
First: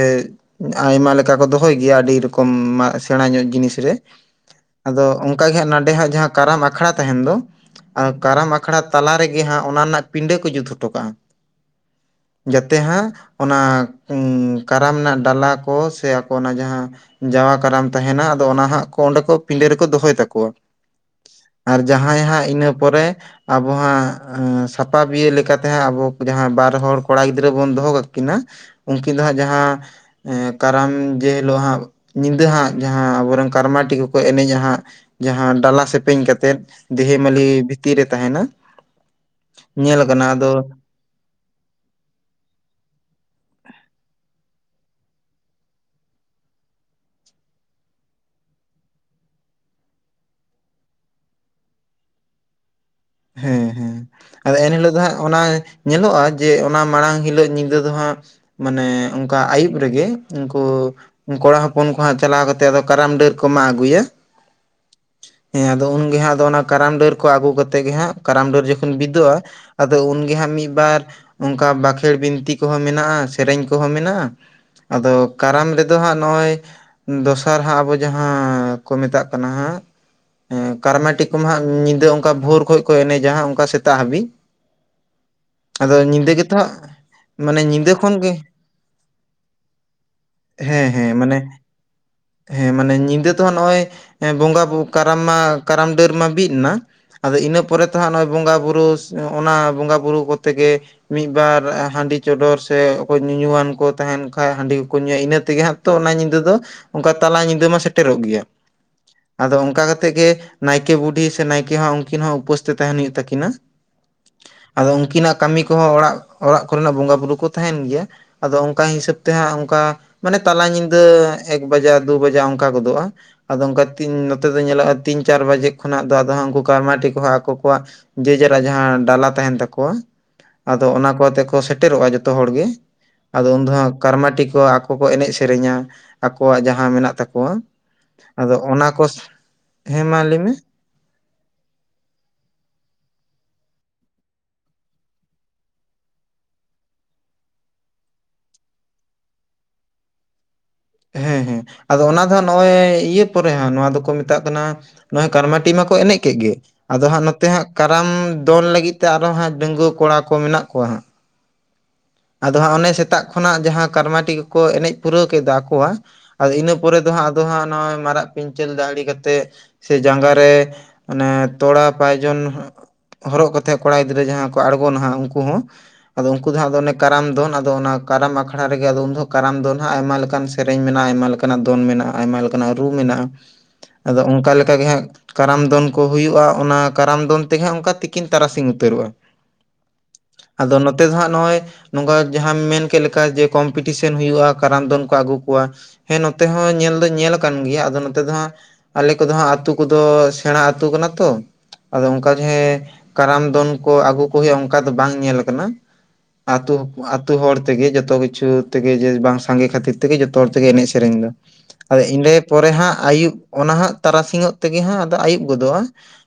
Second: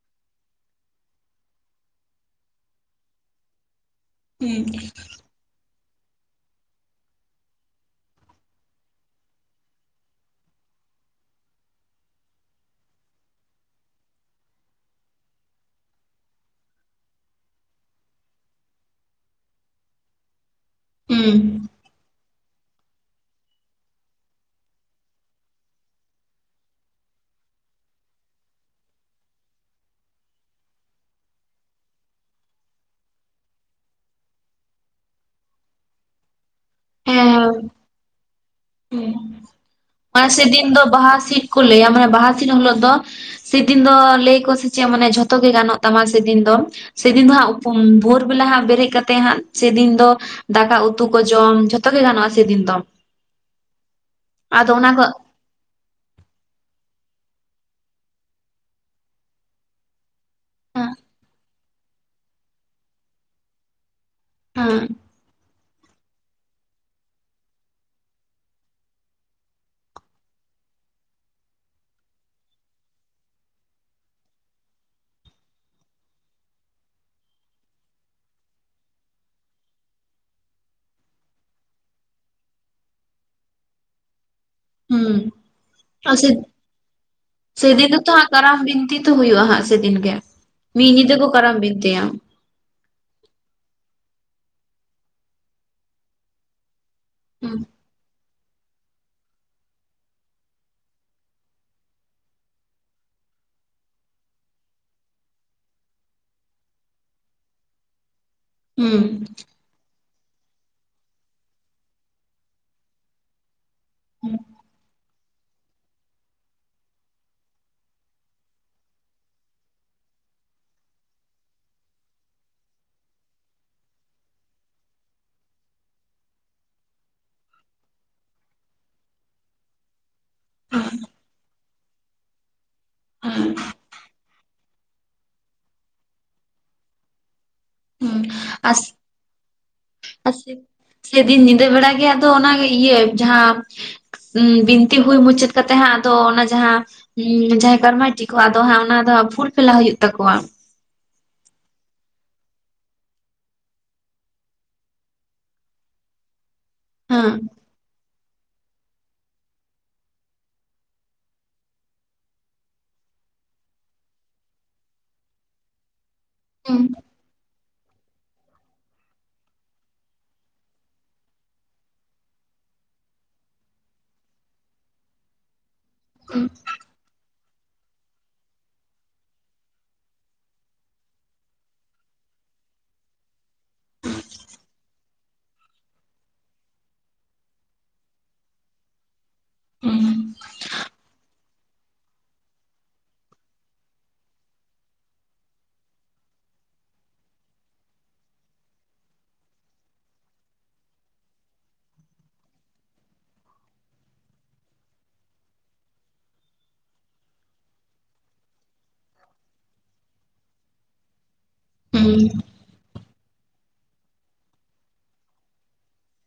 ᱟᱭᱢᱟ ᱞᱮᱠᱟ ᱠᱚ ᱫᱚᱦᱚᱭ ᱜᱮᱭᱟ ᱟᱹᱰᱤ ᱨᱚᱠᱚᱢ ᱥᱮᱬᱟ ᱧᱚᱜ ᱡᱤᱱᱤᱥ ᱨᱮᱜᱮ ᱟᱫᱚ ᱚᱱᱠᱟ ᱜᱮ ᱱᱚᱰᱮ ᱦᱟᱸᱜ ᱡᱟᱦᱟᱸ ᱠᱟᱨᱟᱢ ᱟᱠᱷᱲᱟ ᱛᱟᱦᱮᱱ ᱫᱚ ᱠᱟᱨᱟᱢ ᱟᱠᱷᱟᱲᱟ ᱛᱟᱞᱟ ᱨᱮᱜᱮ ᱦᱟᱸᱜ ᱚᱱᱟ ᱨᱮᱱᱟᱜ ᱠᱚ ᱦᱚᱴᱚ ᱠᱟᱜᱼᱟ᱾ ᱡᱟᱛᱮ ᱦᱟᱸᱜ ᱚᱱᱟ ᱠᱟᱨᱟᱢ ᱨᱮᱱᱟᱜ ᱰᱟᱞᱟ ᱠᱚ ᱥᱮ ᱟᱠᱚ ᱚᱱᱟ ᱡᱟᱦᱟᱸ ᱡᱟᱣᱟ ᱠᱟᱨᱟᱢ ᱛᱟᱦᱮᱱᱟ ᱟᱫᱚ ᱚᱱᱟ ᱦᱟᱸᱜ ᱠᱚ ᱚᱸᱰᱮ ᱠᱚ ᱯᱤᱸᱰᱟᱹ ᱨᱮᱠᱚ ᱫᱚᱦᱚᱭ ᱛᱟᱠᱚᱣᱟ᱾ ᱦᱩᱸ, ᱟᱨ ᱡᱟᱦᱟᱸᱭ ᱤᱱᱟᱹ ᱯᱚᱨᱮ ᱟᱵᱚ ᱦᱟᱸᱜ ᱥᱟᱯᱟ ᱵᱤᱭᱟᱹ ᱞᱮᱠᱟᱛᱮ ᱦᱟᱸᱜ ᱟᱵᱚ ᱡᱟᱦᱟᱸ ᱵᱟᱨ ᱦᱚᱲ ᱠᱚᱲᱟ ᱜᱤᱫᱽᱨᱟᱹ ᱵᱚᱱ ᱫᱚᱦᱚ ᱠᱟᱜ ᱠᱤᱱᱟ ᱩᱱᱠᱤᱱ ᱫᱚ ᱦᱟᱸᱜ ᱡᱟᱦᱟᱸ ᱠᱟᱨᱟᱢ ᱡᱮ ᱦᱤᱞᱳᱜ ᱦᱟᱸᱜ ᱧᱤᱫᱟᱹ ᱦᱟᱸᱜ ᱡᱟᱦᱟᱸ ᱟᱵᱚᱮᱱ ᱠᱟᱨᱢᱟᱴᱤ ᱠᱚᱠᱚ ᱮᱱᱮᱡᱼᱟ, ᱦᱟᱸᱜ ᱡᱟᱦᱟᱸ ᱰᱟᱞᱟ ᱥᱮᱯᱮᱧ ᱠᱟ ᱠᱟᱛᱮᱫ ᱫᱮᱦᱮ ᱢᱟᱹᱞᱤ ᱵᱷᱤᱛᱤᱨ ᱨᱮ ᱛᱟᱦᱮᱱᱟ᱾ ᱧᱮᱞ ᱠᱟᱱᱟ ᱦᱩᱸ ᱟᱫᱚ ᱥᱮᱫᱤᱱ ᱵᱟᱦᱟ ᱥᱤᱫ ᱠᱚ ᱞᱟᱹᱭᱟ ᱢᱟᱱᱮ ᱵᱟᱦᱟ ᱥᱤᱫ ᱦᱤᱞᱳᱜ ᱫᱚ ᱥᱮᱫᱤᱱ ᱫᱚ ᱞᱟᱹᱭ ᱟᱠᱚ ᱥᱮ ᱪᱮᱫ ᱢᱟᱱᱮ ᱡᱷᱚᱛᱚ ᱜᱮ ᱜᱟᱱᱚᱜ ᱛᱟᱢᱟ ᱥᱮᱫᱤᱱ ᱫᱚ᱾ ᱥᱮᱫᱤᱱ ᱫᱚ ᱦᱟᱸᱜ ᱵᱷᱳᱨ ᱵᱮᱞᱟ ᱦᱟᱸᱜ ᱵᱮᱨᱮᱫ ᱦᱟᱸᱜ ᱥᱮᱫᱤᱱ ᱫᱚ ᱫᱟᱠᱟ ᱩᱛᱩ ᱠᱚ ᱡᱚᱢ ᱡᱷᱚᱛᱚ ᱜᱮ ᱜᱟᱱᱚᱜᱼᱟ ᱥᱮᱫᱤᱱ ᱫᱚ᱾ ᱦᱮᱸ ᱦᱮᱸ ᱟᱫᱚ ᱮᱱᱦᱤᱞᱳᱜ ᱫᱚ ᱦᱟᱸᱜ ᱚᱱᱟ ᱧᱮᱞᱚᱜᱼᱟ ᱡᱮ ᱚᱱᱟ ᱢᱟᱲᱟᱝ ᱦᱤᱞᱳᱜ ᱧᱤᱫᱟᱹ ᱫᱚ ᱦᱟᱸᱜ ᱢᱟᱱᱮ ᱚᱱᱠᱟ ᱟᱹᱭᱩᱵ ᱨᱮᱜᱮ ᱩᱱᱠᱩ ᱦᱮᱸ ᱠᱚᱲᱟ ᱦᱚᱯᱚᱱ ᱠᱚ ᱦᱟᱸᱜ ᱪᱟᱞᱟᱣ ᱠᱟᱛᱮᱜ ᱫᱚ ᱠᱟᱨᱟᱢ ᱰᱟᱹᱨ ᱠᱚ ᱢᱟᱜ ᱟᱹᱜᱩᱭᱟ᱾ ᱦᱮᱸ ᱾ ᱦᱮᱸ ᱟᱫᱚ ᱩᱱᱜᱮ ᱦᱟᱸᱜ ᱟᱫᱚ ᱚᱱᱟ ᱠᱟᱨᱟᱢ ᱰᱟᱹᱨ ᱠᱚ ᱟᱹᱜᱩ ᱠᱟᱛᱮ ᱛᱮ ᱜᱮ ᱦᱟᱸᱜ ᱠᱟᱨᱟᱢ ᱰᱟᱹᱨ ᱡᱚᱠᱷᱚᱱ ᱵᱤᱫᱚᱜᱼᱟ ᱟᱫᱚ ᱩᱱᱜᱮ ᱦᱟᱸᱜ ᱢᱤᱫ ᱵᱟᱨ ᱚᱱᱠᱟ ᱵᱟᱸᱠᱷᱮᱲ ᱵᱤᱱᱛᱤ ᱠᱚᱦᱚᱸ ᱢᱮᱱᱟᱜᱼᱟ, ᱥᱮᱨᱮᱧ ᱠᱚᱦᱚᱸ ᱢᱮᱱᱟᱜᱼᱟ᱾ ᱟᱫᱚ ᱠᱟᱨᱟᱢ ᱨᱮᱫᱚ ᱦᱟᱸᱜ ᱱᱚᱜᱼᱚᱭ ᱫᱚᱥᱟᱨ ᱦᱟᱸᱜ ᱟᱵᱚ ᱡᱟᱦᱟᱸ ᱠᱚ ᱢᱮᱛᱟᱜ ᱠᱟᱱᱟ ᱦᱟᱸᱜ ᱦᱮᱸ ᱠᱟᱨᱢᱟᱴᱤᱠ ᱠᱚᱢᱟ ᱦᱟᱸᱜ ᱧᱤᱫᱟᱹ ᱚᱱᱠᱟ ᱵᱷᱳᱨ ᱠᱷᱚᱱ ᱠᱚ ᱮᱱᱮᱡᱟ ᱦᱟᱸᱜ ᱚᱱᱠᱟ ᱥᱮᱛᱟᱜ ᱦᱟᱹᱵᱤᱡ᱾ ᱦᱩᱸ ᱟᱫᱚ ᱥᱮ ᱧᱤᱫᱟ ᱜᱮᱛᱚ ᱦᱟᱸᱜ ᱢᱟᱱᱮ ᱥᱮᱫᱤᱱ ᱧᱤᱫᱟᱹ ᱫᱚᱛᱚ ᱠᱷᱚᱱ ᱜᱮ ᱠᱟᱨᱟᱢ ᱵᱤᱱᱛᱤ ᱛᱚ ᱦᱩᱭᱩᱜᱼᱟ ᱥᱮᱫᱤᱱ ᱜᱮ᱾ ᱦᱮᱸ ᱢᱤᱫ ᱦᱮᱸ ᱧᱤᱫᱟᱹ ᱠᱚ ᱢᱟᱱᱮ ᱠᱟᱨᱟᱢ ᱵᱤᱱᱛᱤᱭᱟ᱾ ᱦᱮᱸ ᱢᱟᱱᱮ ᱧᱤᱫᱟᱹ ᱫᱚ ᱱᱚᱜᱼᱚᱭ ᱵᱚᱸᱜᱟ ᱠᱟᱨᱟᱢ ᱢᱟ ᱠᱟᱨᱟᱢ ᱰᱟᱹᱨ ᱢᱟ ᱵᱤᱫ ᱮᱱᱟ᱾ ᱟᱫᱚ ᱦᱩᱸ ᱤᱱᱟᱹ ᱯᱚᱨᱮ ᱛᱚ ᱦᱟᱸᱜ ᱱᱚᱜᱼᱚᱭ ᱵᱚᱸᱜᱟ ᱵᱩᱨᱩ ᱚᱱᱟ ᱵᱚᱸᱜᱟ ᱵᱩᱨᱩ ᱠᱚᱛᱮᱜᱮ ᱢᱤᱫᱵᱟᱨ ᱦᱟᱺᱰᱤ ᱪᱚᱰᱚᱨ ᱥᱮ ᱚᱠᱚᱭ ᱧᱩᱣᱟᱱ ᱠᱚ ᱛᱟᱦᱮᱱ ᱠᱷᱟᱡ ᱦᱟᱺᱰᱤ ᱠᱚᱠᱚ ᱧᱩᱭᱟ ᱤᱱᱟᱹ ᱛᱮᱜᱮ ᱦᱟᱸᱜ ᱛᱚ ᱚᱱᱟ ᱧᱤᱫᱟᱹ ᱫᱚ ᱚᱱᱠᱟ ᱛᱟᱞᱟ ᱧᱤᱫᱟᱹ ᱢᱟ ᱥᱮᱴᱮᱨᱚᱜ ᱜᱮᱭᱟ᱾ ᱦᱩᱸ ᱟᱫᱚ ᱚᱱᱠᱟ ᱠᱟᱛᱮ ᱜᱮ ᱱᱟᱭᱠᱮ ᱵᱩᱰᱷᱤ ᱥᱮ ᱱᱟᱭᱠᱮ ᱦᱚᱸ ᱩᱱᱠᱤᱱ ᱦᱚᱸ ᱩᱯᱟᱹᱥ ᱛᱮ ᱛᱟᱦᱮᱱ ᱦᱩᱭᱩᱜ ᱛᱟᱠᱤᱱᱟ᱾ ᱟᱫᱚ ᱩᱱᱠᱤᱱᱟᱜ ᱠᱟᱹᱢᱤ ᱠᱚᱦᱚᱸ ᱚᱲᱟᱜ ᱚᱲᱟᱜ ᱠᱚᱨᱮᱱᱟᱜ ᱵᱚᱸᱜᱟᱼ ᱵᱩᱨᱩ ᱠᱚ ᱛᱟᱦᱮᱱ ᱜᱮᱭᱟ ᱟᱫᱚ ᱚᱱᱠᱟ ᱦᱤᱥᱟᱹᱵ ᱛᱮ ᱦᱟᱸᱜ ᱚᱱᱠᱟ ᱢᱟᱱᱮ ᱛᱟᱞᱟ ᱧᱤᱫᱟᱹ ᱮᱠ ᱵᱟᱡᱟᱜ ᱫᱩ ᱵᱟᱡᱟᱜ ᱚᱱᱠᱟ ᱜᱚᱫᱚᱜᱼᱟ᱾ ᱟᱫᱚ ᱚᱱᱠᱟ ᱱᱚᱛᱮ ᱫᱚ ᱧᱮᱞᱚᱜᱼᱟ ᱛᱤᱱ ᱪᱟᱨ ᱵᱟᱡᱮ ᱠᱷᱚᱱᱟᱜ ᱫᱚ ᱟᱫᱚ ᱦᱟᱸ ᱠᱩ ᱠᱟᱨᱢᱟᱴᱤ ᱠᱚ ᱦᱟᱸᱜ ᱟᱠᱚ ᱠᱚᱣᱟᱜ ᱡᱮ ᱡᱟᱨᱟᱜ ᱡᱟᱦᱟᱸ ᱰᱟᱞᱟ ᱛᱟᱦᱮᱱ ᱛᱟᱠᱚᱣᱟ ᱟᱫᱚ ᱚᱱᱟ ᱠᱚᱛᱮ ᱠᱚ ᱥᱮᱴᱮᱨᱚᱜᱼᱟ ᱡᱚᱛᱚ ᱦᱚᱲᱜᱮ ᱟᱫᱚ ᱦᱩᱸ ᱩᱱᱫᱚᱜ ᱦᱟᱸᱜ ᱠᱟᱨᱢᱟᱴᱤ ᱠᱚ ᱟᱠᱚ‌ᱠᱚ ᱮᱱᱮᱡ ᱥᱮᱨᱮᱧᱟ ᱟᱠᱚᱣᱟᱜ ᱡᱟᱦᱟᱸ ᱢᱮᱱᱟᱜ ᱛᱟᱠᱚᱣᱟ᱾ ᱟᱫᱚ ᱟᱥ ᱚᱱᱟᱠᱚ ᱦᱮᱸ ᱢᱟ ᱞᱟᱹᱭ ᱢᱮ ᱾ ᱞᱟ. ᱭᱫᱤᱧ ᱧᱤᱫᱟᱹ ᱵᱮᱲᱟ ᱜᱮ ᱟᱫᱚ ᱚᱱᱟ ᱤᱭᱟᱹ ᱡᱟᱦᱟᱸ, ᱵᱤᱱᱛᱤ ᱦᱩᱭ ᱢᱩᱪᱟᱹᱫ ᱠᱟᱛᱮᱜ ᱦᱟᱸᱜ ᱟᱫᱚ ᱚᱱᱟ ᱡᱟᱦᱟᱸ, ᱡᱟᱦᱟᱸᱭ ᱠᱟᱨᱢᱟᱭᱴᱤ ᱠᱚ ᱟᱫᱚ ᱦᱟᱜ ᱚᱱᱟ ᱫᱚ ᱯᱷᱩᱞ ᱯᱷᱮᱞᱟ ᱦᱩᱭᱩᱜ ᱛᱟᱠᱚᱣᱟ᱾ ᱦᱮᱸ ᱦᱮᱸ᱾ ᱟᱫᱚ ᱚᱱᱟ ᱫᱚ ᱦᱟᱸᱜ ᱱᱚᱜᱼᱚᱭ ᱤᱭᱟᱹ ᱯᱚᱨᱮ ᱦᱟᱸᱜ ᱱᱚᱣᱟ ᱫᱚᱠᱚ ᱢᱮᱛᱟᱜ ᱠᱟᱱᱟ, ᱱᱚᱣᱟ ᱠᱟᱨᱢᱟᱴᱤ ᱢᱟᱠᱚ ᱮᱱᱮᱡ ᱠᱮᱫ ᱜᱮ᱾ ᱟᱫᱚ ᱦᱟᱸᱜ ᱦᱮᱸ ᱱᱚᱛᱮ ᱦᱟᱸᱜ ᱠᱟᱨᱟᱢ ᱫᱚᱱ ᱞᱟᱹᱜᱤᱫ ᱛᱮ ᱟᱨᱚ ᱦᱟᱸᱜ ᱰᱟᱹᱜᱩᱣᱟᱹ ᱠᱚᱲᱟ ᱠᱚ ᱢᱮᱱᱟᱜ ᱠᱚᱣᱟ ᱦᱟᱸᱜ᱾ ᱟᱫᱚ ᱦᱟᱸᱜ ᱚᱱᱮ ᱥᱮᱛᱟᱜ ᱠᱷᱚᱱᱟᱜ ᱡᱟᱦᱟᱸ ᱠᱟᱨᱢᱟᱴᱤ ᱠᱚ ᱠᱚ ᱮᱱᱮᱡ ᱯᱩᱨᱟᱹᱣ ᱠᱮᱫᱟ ᱟᱠᱚᱣᱟᱜ᱾ ᱟᱫᱚ ᱤᱱᱟᱹ ᱦᱩᱸ ᱯᱚᱨᱮ ᱫᱚ ᱦᱟᱸᱜ ᱟᱫᱚ ᱦᱟᱸᱜ ᱱᱚᱜᱼᱚᱭ ᱢᱟᱨᱟᱜ ᱯᱤᱧᱪᱟᱹᱨ ᱫᱟᱦᱲᱤ ᱠᱟᱛᱮᱜ ᱥᱮ ᱡᱟᱺᱜᱟ ᱨᱮ ᱚᱱᱮ ᱛᱚᱲᱟ ᱯᱟᱭᱡᱚᱱ᱾ ᱦᱚᱨᱚᱜ ᱠᱟᱛᱮᱜ ᱠᱚᱲᱟ ᱜᱤᱫᱽᱨᱟᱹ ᱡᱟᱦᱟᱸ ᱠᱚ ᱟᱬᱜᱚᱱᱟ, ᱱᱟᱦᱟᱜ ᱩᱱᱠᱩ ᱦᱚᱸ ᱟᱫᱚ ᱩᱱᱠᱩ ᱫᱚ ᱦᱟᱸᱜ ᱟᱫᱚ ᱚᱱᱮ᱾ ᱠᱟᱨᱟᱢ ᱫᱚᱱ ᱟᱫᱚ ᱚᱱᱟ ᱠᱟᱨᱟᱢ ᱟᱠᱷᱲᱟ ᱨᱮᱜᱮ ᱟᱫᱚ ᱩᱱ ᱫᱚ ᱠᱟᱨᱟᱢ ᱫᱚᱱ ᱦᱟᱸᱜ ᱟᱭᱢᱟ ᱞᱮᱠᱟᱱ ᱥᱮᱨᱮᱧ ᱢᱮᱱᱟᱜᱼᱟ, ᱟᱭᱢᱟ ᱞᱮᱠᱟ ᱞᱮᱠᱟᱱᱟᱜ ᱫᱚᱱ ᱢᱮᱱᱟᱜᱼᱟ, ᱟᱭᱢᱟ ᱞᱮᱠᱟᱱᱟᱜ ᱨᱩ ᱢᱮᱱᱟᱜᱼᱟ, ᱟᱫᱚ ᱚᱱᱠᱟ ᱞᱮᱠᱟ ᱜᱮ ᱦᱟᱸᱜ᱾ ᱠᱟᱨᱟᱢ ᱫᱚᱱ ᱠᱚ ᱦᱩᱭᱩᱜᱼᱟ᱾ ᱚᱱᱟ ᱠᱟᱨᱟᱢ ᱫᱚᱱ ᱛᱮᱜᱮ ᱦᱟᱸᱜ ᱚᱱᱠᱟ ᱛᱤᱠᱤᱱ ᱛᱟᱨᱟᱥᱤᱧ ᱩᱛᱟᱹᱨᱚᱜᱼᱟ᱾ ᱟᱫᱚ ᱱᱚᱛᱮ ᱫᱚ ᱦᱟᱸᱜ ᱱᱚᱜᱼᱚᱭ ᱱᱚᱝᱠᱟ ᱡᱟᱦᱟᱸᱢ ᱢᱮᱱ ᱠᱮᱫ ᱞᱮᱠᱟ ᱡᱮ ᱠᱚᱢᱯᱤᱴᱤᱥᱮᱱ ᱦᱩᱭᱩᱜᱼᱟ ᱠᱟᱨᱟᱢ ᱫᱚᱱ ᱠᱚ ᱟᱹᱜᱩ ᱠᱚᱣᱟ᱾ ᱦᱮᱸ ᱱᱚᱛᱮ ᱦᱚᱸ ᱧᱮᱞ ᱫᱚ ᱧᱮᱞ ᱟᱠᱟᱱ ᱜᱮᱭᱟ, ᱟᱫᱚ ᱱᱚᱛᱮ ᱫᱚ ᱦᱟᱸᱜ᱾ ᱟᱞᱮ ᱠᱚᱫᱚ ᱦᱟᱸᱜ ᱟᱛᱩ ᱠᱚᱫᱚ ᱥᱮᱬᱟ ᱟᱹᱛᱩ ᱠᱟᱱᱟ ᱛᱚ᱾ ᱟᱫᱚ ᱚᱱᱠᱟ ᱜᱮ ᱠᱟᱨᱟᱢ ᱫᱚᱱ ᱠᱚ ᱟᱹᱜᱩ ᱠᱚ ᱦᱩᱭᱩᱜᱼᱟ᱾ ᱚᱱᱠᱟ ᱫᱚ ᱵᱟᱝ ᱧᱮᱞ ᱠᱟᱱᱟ᱾ ᱛᱚ ᱟᱛᱳ ᱦᱚᱲ ᱛᱮᱜᱮ ᱡᱚᱛᱚ ᱠᱤᱪᱷᱩ ᱛᱮᱜᱮ ᱡᱮ ᱵᱟᱝ ᱥᱟᱸᱜᱮ ᱠᱷᱟᱹᱛᱤᱨ ᱛᱮᱜᱮ ᱡᱚᱛᱚ ᱦᱚᱲ ᱛᱮᱜᱮ ᱮᱱᱮᱡ ᱥᱮᱨᱮᱧ ᱫᱚ᱾ ᱟᱫᱚ ᱤᱸᱰᱟᱹ ᱯᱚᱨᱮ ᱦᱟᱸᱜ ᱟᱹᱭᱩᱵ ᱚᱱᱟ ᱦᱟᱸᱜ ᱛᱟᱨᱟᱥᱤᱧᱚᱜ ᱛᱮᱜᱮ ᱦᱟᱸᱜ ᱟᱫᱚ ᱟᱹᱭᱩᱵ ᱜᱚᱫᱚᱜᱼᱟ᱾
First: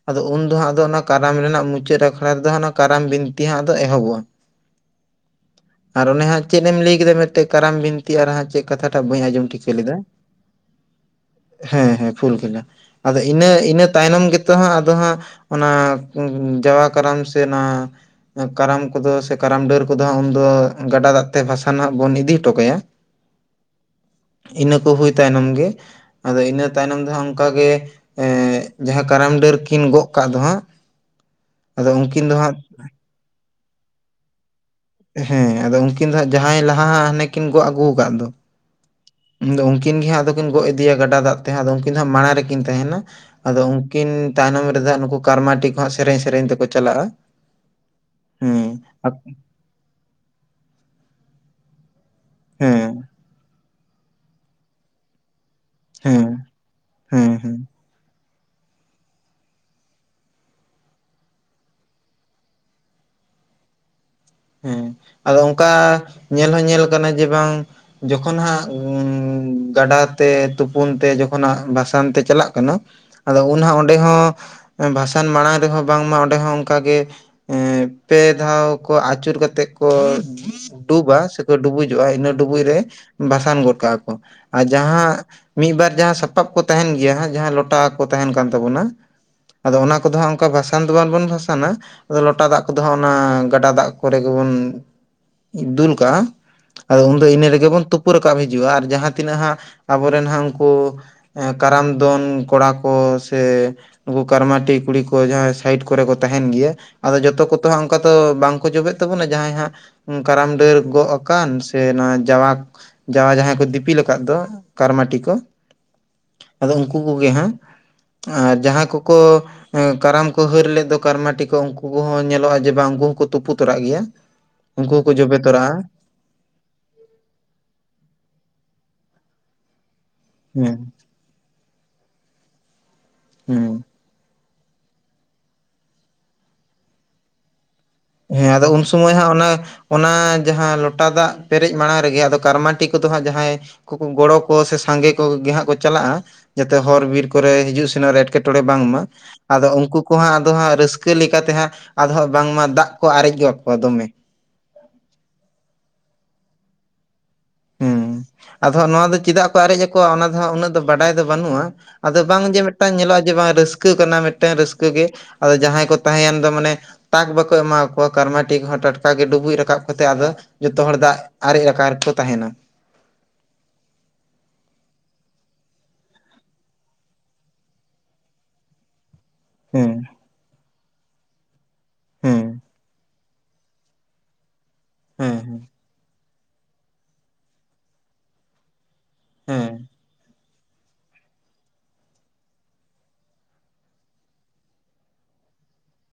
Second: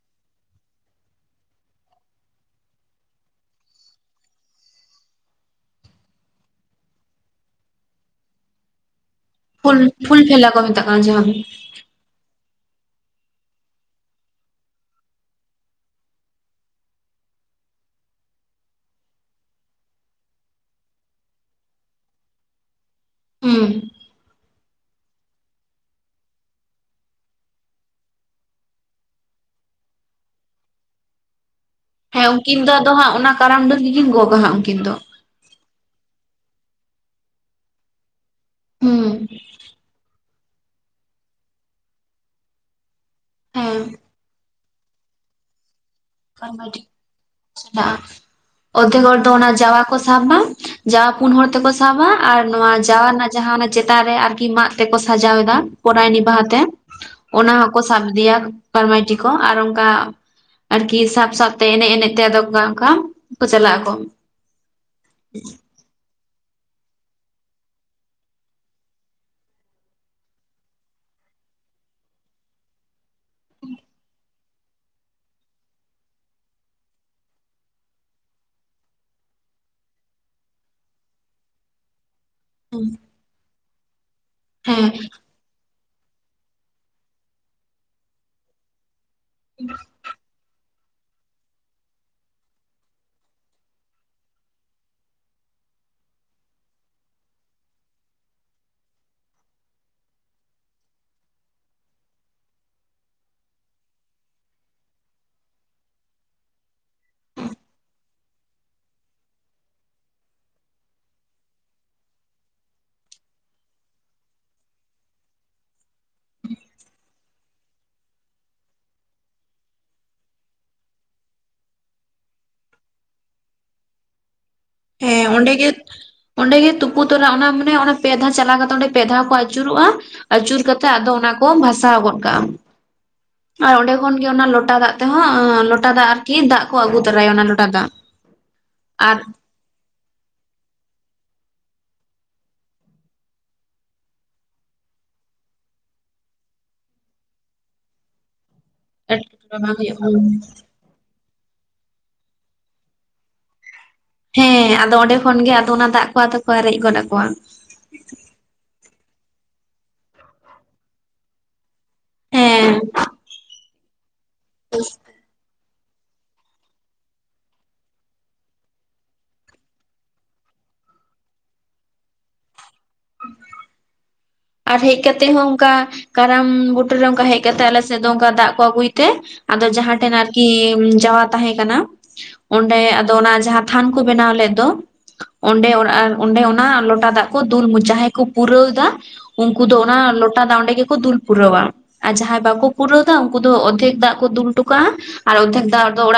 ᱟᱫᱚ ᱩᱱ ᱫᱚ ᱦᱟᱸᱜ ᱟᱫᱚ ᱚᱱᱟ ᱠᱟᱨᱟᱢ ᱨᱮᱱᱟᱜ ᱢᱩᱪᱟᱹᱫ ᱟᱠᱷᱲᱟ ᱨᱮ ᱫᱚ ᱚᱱᱟ ᱠᱟᱨᱟᱢ ᱵᱤᱱᱛᱤ ᱦᱟᱸᱜ ᱫᱚ ᱮᱦᱚᱵᱚᱜᱼᱟ᱾ ᱟᱨ ᱚᱱᱮ ᱦᱟᱸᱜ ᱪᱮᱫ ᱮᱢ ᱞᱟᱹᱭ ᱠᱮᱫᱟ ᱢᱤᱫᱴᱮᱡ ᱠᱟᱨᱟᱢ ᱵᱤᱱᱛᱤ ᱟᱨ ᱦᱟᱸᱜ ᱪᱮᱫ ᱠᱟᱛᱷᱟᱴᱟᱜ ᱵᱟᱹᱧ ᱟᱸᱡᱚᱢ ᱠᱮᱫᱟ᱾ ᱯᱷᱩᱞ ᱯᱷᱩᱞ ᱯᱷᱮᱞᱟ ᱠᱚ ᱢᱮᱛᱟᱜ ᱠᱟᱱᱟ ᱡᱟᱦᱟ᱾ ᱦᱮᱸ ᱦᱮᱸ ᱯᱷᱩᱞ ᱯᱷᱮᱞᱟ ᱟᱫᱚ ᱤᱱᱟᱹ ᱤᱱᱟᱹ ᱛᱟᱭᱱᱚᱢ ᱜᱮᱛᱚ ᱦᱟᱸᱜ ᱟᱫᱚ ᱦᱟᱸᱜ ᱚᱱᱟ ᱡᱟᱣᱟ ᱠᱟᱨᱟᱢ ᱥᱮ ᱚᱱᱟ ᱠᱟᱨᱟᱢ ᱠᱚᱫᱚ ᱥᱮ ᱠᱟᱨᱟᱢ ᱰᱟᱹᱨ᱾ ᱩᱱᱠᱩ ᱫᱚ ᱦᱟᱸᱜ ᱩᱱᱫᱚ ᱜᱟᱰᱟ ᱫᱟᱜ ᱛᱮ ᱵᱷᱟᱥᱟᱱ ᱦᱟᱸᱜ ᱵᱚᱱ ᱤᱫᱤ ᱦᱚᱴᱚ ᱠᱟᱭᱟ᱾ ᱦᱩᱸ ᱤᱱᱟᱹ ᱠᱚ ᱦᱩᱭ ᱛᱟᱭᱱᱚᱢ ᱜᱮ᱾ ᱟᱫᱚ ᱤᱱᱟᱹ ᱛᱟᱭᱱᱚᱢ ᱫᱚ ᱦᱟᱜ ᱚᱱᱠᱟᱜᱮ ᱮᱜ ᱡᱟᱦᱟᱸ ᱠᱟᱨᱟᱢ ᱰᱟᱹᱨ ᱠᱤᱱ ᱜᱚᱜ ᱠᱟᱜ ᱫᱚ ᱦᱟᱸᱜ᱾ ᱦᱮᱸ ᱩᱱᱠᱤᱱ ᱫᱚ ᱟᱫᱚ ᱦᱟᱸᱜ ᱚᱱᱟ ᱠᱟᱨᱟᱢ ᱰᱟᱹᱨ ᱜᱮᱠᱤᱱ ᱜᱚᱜᱟ ᱦᱟᱸᱜ ᱩᱱᱠᱤᱱ ᱫᱚ᱾ ᱦᱮᱸ ᱟᱫᱚ ᱩᱱᱠᱤᱱ ᱫᱚ ᱦᱟᱸᱜ ᱡᱟᱦᱟᱸᱭ ᱞᱟᱦᱟ ᱦᱟᱜ ᱦᱟᱱᱮ ᱠᱤᱱ ᱜᱚᱜ ᱟᱹᱜᱩ ᱟᱠᱟᱫ ᱫᱚ᱾ ᱦᱩᱸ᱾ ᱩᱱᱠᱤᱱ ᱜᱮ ᱦᱟᱸᱜ ᱟᱫᱚ ᱠᱤᱱ ᱜᱚᱜ ᱤᱫᱤᱭᱟ ᱜᱟᱰᱟ ᱫᱟᱜ ᱛᱮ᱾ ᱦᱮᱸ ᱟᱫᱚ ᱩᱱᱠᱤᱱ ᱫᱚ ᱦᱟᱸᱜ ᱢᱟᱲᱟᱝ ᱨᱮᱠᱤᱱ ᱛᱟᱦᱮᱱᱟ᱾ ᱟᱫᱚ ᱦᱮᱸ ᱩᱱᱠᱤᱱ ᱛᱟᱭᱱᱚᱢ ᱨᱮᱫᱚ ᱱᱩᱠᱩ ᱠᱟᱨᱢᱟᱴᱤ ᱠᱚᱦᱚᱸ ᱥᱮᱨᱮᱧ ᱥᱮᱨᱮᱧ ᱛᱮᱠᱚ ᱪᱟᱞᱟᱜᱼᱟ (unintelligible) ᱦᱮᱸ ᱚᱨᱫᱷᱮᱠ ᱦᱚᱲ ᱫᱚ ᱟᱠ- ᱚᱱᱟ ᱡᱟᱣᱟ᱾ ᱠᱚ ᱥᱟᱵᱟ ᱡᱟᱣᱟ ᱯᱩᱱ ᱦᱚᱲ ᱛᱮᱠᱚ ᱥᱟᱵᱟ, ᱟᱨ ᱱᱚᱣᱟ ᱦᱮᱸ ᱡᱟᱣᱟ ᱨᱮᱱᱟᱜ ᱡᱟᱦᱟᱸ ᱪᱮᱛᱟᱱ ᱨᱮ ᱟᱨᱠᱤ ᱢᱟᱜ ᱛᱮᱠᱚ ᱥᱟᱡᱟᱣ ᱮᱫᱟ, ᱯᱚᱨᱟᱭᱱᱤ ᱦᱮᱸ ᱵᱟᱦᱟ ᱛᱮ᱾ ᱦᱮᱸ ᱚᱱᱟ ᱦᱮᱸ ᱦᱚᱸᱠᱚ ᱥᱟᱵ ᱤᱫᱤᱭᱟ ᱠᱟᱨᱢᱟᱭᱴᱤ ᱠᱚ ᱟᱨ ᱚᱱᱠᱟ᱾ ᱟᱨᱠᱤ ᱥᱟᱵ ᱥᱟᱵᱛᱮ ᱮᱱᱮᱡ ᱮᱱᱮᱡ ᱛᱮ ᱟᱫᱚ ᱚᱱᱠᱟ ᱚᱱᱠᱟ ᱠᱚ ᱪᱟᱞᱟᱜ ᱟᱠᱚ᱾ ᱦᱮᱸ ᱟᱫᱚ ᱚᱱᱠᱟ ᱧᱮᱞ ᱦᱚᱸ ᱧᱮᱞ ᱠᱟᱱᱟ ᱡᱮ ᱵᱟᱝ᱾ ᱡᱚᱠᱷᱚᱱ ᱦᱟᱸᱜ ᱩᱸ ᱜᱟᱰᱟᱛᱮ ᱛᱩᱯᱩᱱ ᱛᱮ ᱡᱚᱠᱷᱚᱱ ᱦᱟᱜ ᱵᱷᱟᱥᱟᱱ ᱛᱮ ᱪᱟᱞᱟᱜ ᱠᱟᱱᱟ ᱟᱫᱚ ᱩᱱ ᱦᱟᱜ ᱚᱸᱰᱮ ᱦᱚ, ᱵᱷᱟᱥᱟᱱ ᱢᱟᱲᱟᱝ ᱨᱮᱦᱚᱸ ᱵᱟᱝᱢᱟ ᱚᱸᱰᱮ ᱦᱚᱸ ᱚᱱᱠᱟ ᱜᱮ ᱮ ᱯᱮ ᱫᱷᱟᱣ ᱠᱚ ᱟᱪ ᱪᱩᱨ ᱠᱟᱛᱮᱫ ᱠᱚ ᱰᱩᱵᱟ ᱥᱮᱠᱚ ᱰᱩᱵᱩᱡᱚᱜ-ᱟ᱾ ᱤᱱᱟᱹ ᱰᱩᱵᱩᱡ ᱨᱮ ᱵᱟᱥᱟᱱ ᱜᱚᱫ ᱠᱟᱜ-ᱟ᱾ ᱚ ᱟ ᱦᱮᱸ ᱡᱟᱦᱟᱸ ᱢᱤᱫ ᱵᱟᱨ ᱡᱟᱦᱟᱸ ᱥᱟᱯᱟᱵ ᱠᱚ ᱛᱟᱦᱮᱱ ᱜᱮᱭᱟ ᱦᱟᱜ ᱡᱟᱦᱟᱸ ᱞᱚᱴᱟ ᱠᱚ ᱛᱟᱦᱮᱱ ᱠᱟᱱ ᱛᱟᱵᱚᱱᱟ ᱟᱫᱚ ᱚᱱᱟ ᱠᱚᱫᱚ ᱦᱟᱸᱜ ᱩᱝ ᱠᱟ ᱵᱷᱟᱥᱟᱱ ᱫᱚ ᱵᱟᱝᱵᱚᱱ ᱵᱷᱟᱥᱟᱱᱟ ᱟᱫᱚ ᱞᱚᱴᱟ ᱫᱟᱜ ᱠᱚᱫᱚ ᱚᱱᱟ ᱜᱟᱰᱟ ᱫᱟᱜ ᱠᱚᱨᱮ ᱜᱮᱵᱚᱱ ᱫᱩᱞ ᱠᱟᱜ-ᱟ ᱟᱫᱚ ᱤᱱᱟ ᱨᱮᱜᱮ ᱵᱚᱱ ᱛᱩᱯᱩ ᱨᱟᱠᱟᱵ ᱦᱤᱡᱩᱜᱼᱟ ᱟᱨ ᱡᱟᱦᱟᱸ ᱛᱤᱱᱟᱹᱜ ᱦᱟᱸᱜ ᱟᱵᱚᱨᱮᱱ ᱦᱟᱸᱜ ᱩᱱᱠᱩ ᱮ ᱠᱟᱨᱟᱢ ᱫᱚᱱ ᱠᱚᱲᱟ ᱠᱚ ᱥᱮ ᱩᱱᱠᱩ ᱠᱟᱨᱢᱟᱴᱤ ᱠᱩᱲᱤ ᱠᱚ ᱡᱟᱦᱟᱸᱭ ᱥᱟᱭᱤᱴ ᱠᱚᱨᱮ ᱠᱚ ᱛᱟᱦᱮᱱ ᱜᱮᱭᱟ᱾ ᱟᱫᱚ ᱡᱚᱛᱚ ᱠᱚᱛᱚ ᱚᱱᱠᱟ ᱛᱚ ᱵᱟᱝᱠᱚ ᱡᱚᱵᱮᱜ ᱛᱚᱵᱮᱱᱟ ᱡᱟᱦᱟᱸᱭ ᱦᱟᱸᱜ ᱠᱟᱨᱟᱢ ᱰᱟᱹᱨ ᱜᱚᱜ ᱟᱠᱟᱱ ᱥᱮ ᱱᱚᱣᱟ ᱡᱟᱣᱟ᱾ ᱡᱟᱣᱟ ᱡᱟᱦᱟᱸᱭ ᱠᱚ ᱫᱤᱯᱤᱞ ᱟᱠᱟᱫ ᱫᱚ ᱠᱟᱨᱢᱟᱴᱤ ᱠᱚ ᱟᱫᱚ ᱩᱱᱠᱩ ᱠᱚᱜᱮ ᱦᱟᱜ ᱟ ᱡᱟᱦᱟᱸᱭ ᱠᱚᱠᱚ ᱟ ᱠᱟᱨᱟᱢ ᱠᱚ ᱦᱟᱹᱨ ᱞᱮᱫ ᱫᱚ ᱠᱟᱨᱢᱟᱴᱤ ᱠᱚ ᱩᱱᱠᱩ ᱠᱚᱦᱚᱸ ᱧᱮᱞᱚᱜᱼᱟ ᱡᱮ ᱵᱟᱝ ᱩᱱᱠᱩ ᱦᱚᱸᱠᱚ ᱛᱩᱯᱩᱜ ᱛᱚᱨᱟᱜ ᱜᱮᱭᱟ᱾ ᱩᱱᱠᱩ ᱦᱚᱸᱠᱚ ᱦᱮᱸ ᱡᱚᱵᱮ ᱚᱸᱰᱮᱜᱮᱛ ᱛᱚᱨᱟᱜᱼᱟ ᱚᱸᱰᱮᱜ ᱛᱩᱯᱩ ᱛᱚᱨᱟ ᱚᱱᱟ ᱢᱟᱱᱮ ᱚᱱᱟ ᱯᱮ ᱫᱷᱟᱣ ᱪᱟᱞᱟᱣ ᱠᱟᱛᱮᱜ ᱯᱮ ᱫᱷᱟᱣ ᱠᱚ ᱟᱪᱩᱨᱚᱜ-ᱟ᱾ ᱟᱹᱪᱩᱨ ᱦᱮᱸ ᱠᱟᱛᱮᱜ ᱟᱫᱚ ᱚᱱᱟ ᱠᱚ ᱵᱷᱟᱥᱟᱣ ᱜᱚᱫ ᱠᱟᱜ-ᱟ ᱦᱮᱸ ᱟᱨ ᱚᱸᱰᱮ ᱠᱷᱚᱱ ᱜᱮ ᱚᱱᱟ ᱞᱚᱴᱟ ᱫᱟᱜ ᱛᱮᱦᱚᱸ ᱞᱚᱴᱟ ᱫᱟᱜ ᱟᱨᱠᱤ ᱫᱟᱜ ᱠᱚ ᱟᱹᱜᱩ ᱛᱚᱨᱟᱭᱟ ᱚᱱᱟ ᱞᱚᱴᱟ ᱫᱟᱜ᱾ ᱦᱮᱸ ᱟᱫᱚ ᱩᱱ ᱥᱚᱢᱚᱭ ᱟᱨ ᱦᱚ ᱚᱱᱮ? ᱚᱱᱟ ᱡᱟᱦᱟᱸ ᱞᱚᱴᱟ ᱫᱟᱜ ᱯᱮᱨᱮᱡ ᱢᱟᱲᱟᱝ ᱨᱮᱜᱮ ᱟᱫᱚ ᱠᱟᱨᱢᱟᱴᱤ ᱠᱚᱫᱚ ᱦᱟᱸᱜ ᱡᱟᱦᱟᱸᱭ ᱠᱚᱠᱚ ᱜᱚᱲᱚ ᱠᱚ ᱥᱮ ᱥᱟᱸᱜᱮ ᱠᱚᱜᱮ ᱦᱟᱸᱜ ᱠᱚ ᱪᱟᱞᱟᱜ-ᱟ᱾ ᱡᱟᱛᱮ ᱦᱚᱨ ᱵᱤᱨ ᱠᱚᱨᱮ ᱦᱤᱡᱩᱜ ᱥᱮᱱᱚᱜ ᱨᱮ ᱮᱴᱠᱮᱴᱚᱬᱮ ᱵᱟᱝᱢᱟ ᱮᱴᱠᱮᱴᱚᱬᱮ ᱟᱫᱚ ᱵᱟᱝ ᱦᱩᱭᱩᱜ ᱩᱱᱠᱩ ᱢᱟ᱾ ᱠᱚᱦᱟᱸᱜ ᱟᱫᱚ ᱦᱟᱸᱜ ᱨᱟᱹᱥ ᱠᱟ ᱞᱮᱠᱟ ᱛᱮᱦᱟᱸᱜ ᱟᱫᱚᱦᱟᱜ ᱵᱟᱝᱢᱟ ᱫᱟᱜ ᱠᱚ ᱟᱨᱮᱡ ᱜᱚᱜ ᱠᱚᱣᱟ ᱫᱚᱢᱮ᱾ ᱦᱮᱸ ᱟᱫᱚ ᱚᱱᱰᱮ ᱠᱷᱚᱱ ᱜᱮ ᱟᱫᱚ ᱚᱱᱟ ᱫᱟᱜ ᱠᱚ ᱟᱨᱮᱡ ᱜᱚᱫ ᱟᱠᱚᱣᱟ᱾ ᱦᱩᱸ ᱟᱫᱚᱦᱟᱜ ᱱᱚᱣᱟ ᱫᱚ ᱪᱮᱫᱟᱜ ᱠᱚ ᱟᱨᱮᱡ ᱟᱠᱚᱣᱟ ᱚᱱᱟ ᱫᱚ ᱦᱟᱸᱜ ᱩᱱᱟᱹᱜ ᱫᱚ ᱵᱟᱰᱟᱭ ᱫᱚ ᱵᱟᱹᱱᱩᱜᱼᱟ᱾ ᱟᱫᱚ ᱵᱟᱝ ᱡᱮ ᱦᱮᱸ ᱢᱤᱫᱴᱟᱝ ᱧᱮᱞᱚᱜ-ᱟ ᱡᱮ ᱵᱟᱝ ᱨᱟᱹᱥᱠᱟᱹ ᱠᱟᱱᱟ ᱢᱤᱫᱴᱮᱱ ᱨᱟᱹᱥᱠᱟᱹ ᱜᱮ ᱟᱫᱚ ᱡᱟᱦᱟᱸᱭ ᱠᱚ ᱛᱟᱦᱮᱸᱭᱮᱱ ᱫᱚ ᱢᱟᱱᱮ᱾ ᱛᱟᱠ ᱵᱟᱠᱚ ᱮᱢᱟ ᱠᱚᱣᱟ ᱠᱟᱨᱢᱟᱴᱤ ᱠᱚᱦᱚ ᱴᱟᱴᱠᱟ ᱜᱮ ᱰᱩᱵᱩᱡ ᱨᱟᱠᱟᱵ ᱠᱟᱛᱮᱫ ᱟᱫᱚ᱾ ᱡᱚᱛᱚ ᱦᱚᱲ ᱫᱟᱜ ᱟᱨᱮᱡᱠᱟ ᱨᱮᱠᱚ ᱛᱟᱦᱮᱱᱟ᱾ ᱟᱨ ᱦᱮᱡ ᱠᱟᱛᱮᱜ ᱦᱚᱸ ᱚᱱᱠᱟ ᱠᱟᱨᱟᱢ ᱵᱩᱴᱟᱹᱨᱮ ᱚᱱᱠᱟ ᱦᱮᱡ ᱠᱟᱛᱮ ᱟᱞᱮ ᱥᱮᱫ ᱫᱚ ᱚᱱᱠᱟ ᱫᱟᱜ ᱠᱚ ᱟᱹᱜᱩᱭ ᱛᱮ ᱟᱫᱚ ᱦᱮᱸ ᱡᱟᱦᱟᱸ ᱴᱷᱮᱱ ᱟᱨᱠᱤ ᱡᱟᱣᱟ ᱛᱟᱦᱮᱸ ᱠᱟᱱᱟ ᱦᱮᱸ ᱚᱸᱰᱮ ᱟᱫᱚ ᱚᱱᱟ ᱡᱟᱦᱟᱸ ᱛᱷᱟᱱ ᱠᱚ ᱵᱮᱱᱟᱣ ᱞᱮᱫ ᱫᱚ ᱦᱮᱸ ᱦᱮᱸ ᱚᱸᱰᱮ ᱚᱱ ᱟᱨ ᱚᱸᱰᱮ ᱚᱱᱟ ᱞᱚᱴᱟ ᱫᱟᱜ ᱠᱚ ᱫᱩᱞ ᱢᱚᱪᱟᱭ ᱡᱟᱦᱟᱸᱭ ᱠᱚ ᱯᱩᱨᱟᱹᱣ ᱫᱟ ᱩᱱᱠᱩ ᱦᱮᱸ ᱫᱚ ᱚᱱᱟ ᱞᱚᱴ ᱴᱟ ᱫᱟ ᱚᱸᱰᱮ ᱜᱮᱠᱚ ᱫᱩᱞ ᱯᱩᱨᱟᱣᱟ᱾ ᱟᱨ ᱡᱟᱦᱟᱸᱭ ᱵᱟᱠᱚ ᱯᱩᱨᱟᱹᱣ ᱫᱟ ᱩᱱᱠᱩ ᱫᱚ ᱚᱫᱷᱮᱠ ᱫᱟᱜ ᱠᱚ ᱫᱩᱞ ᱴᱚᱠᱟᱜᱟ ᱟᱨ ᱚᱫᱷᱮᱠ ᱫᱟᱜ ᱨᱮ ᱫᱚ ᱚᱲᱟᱜ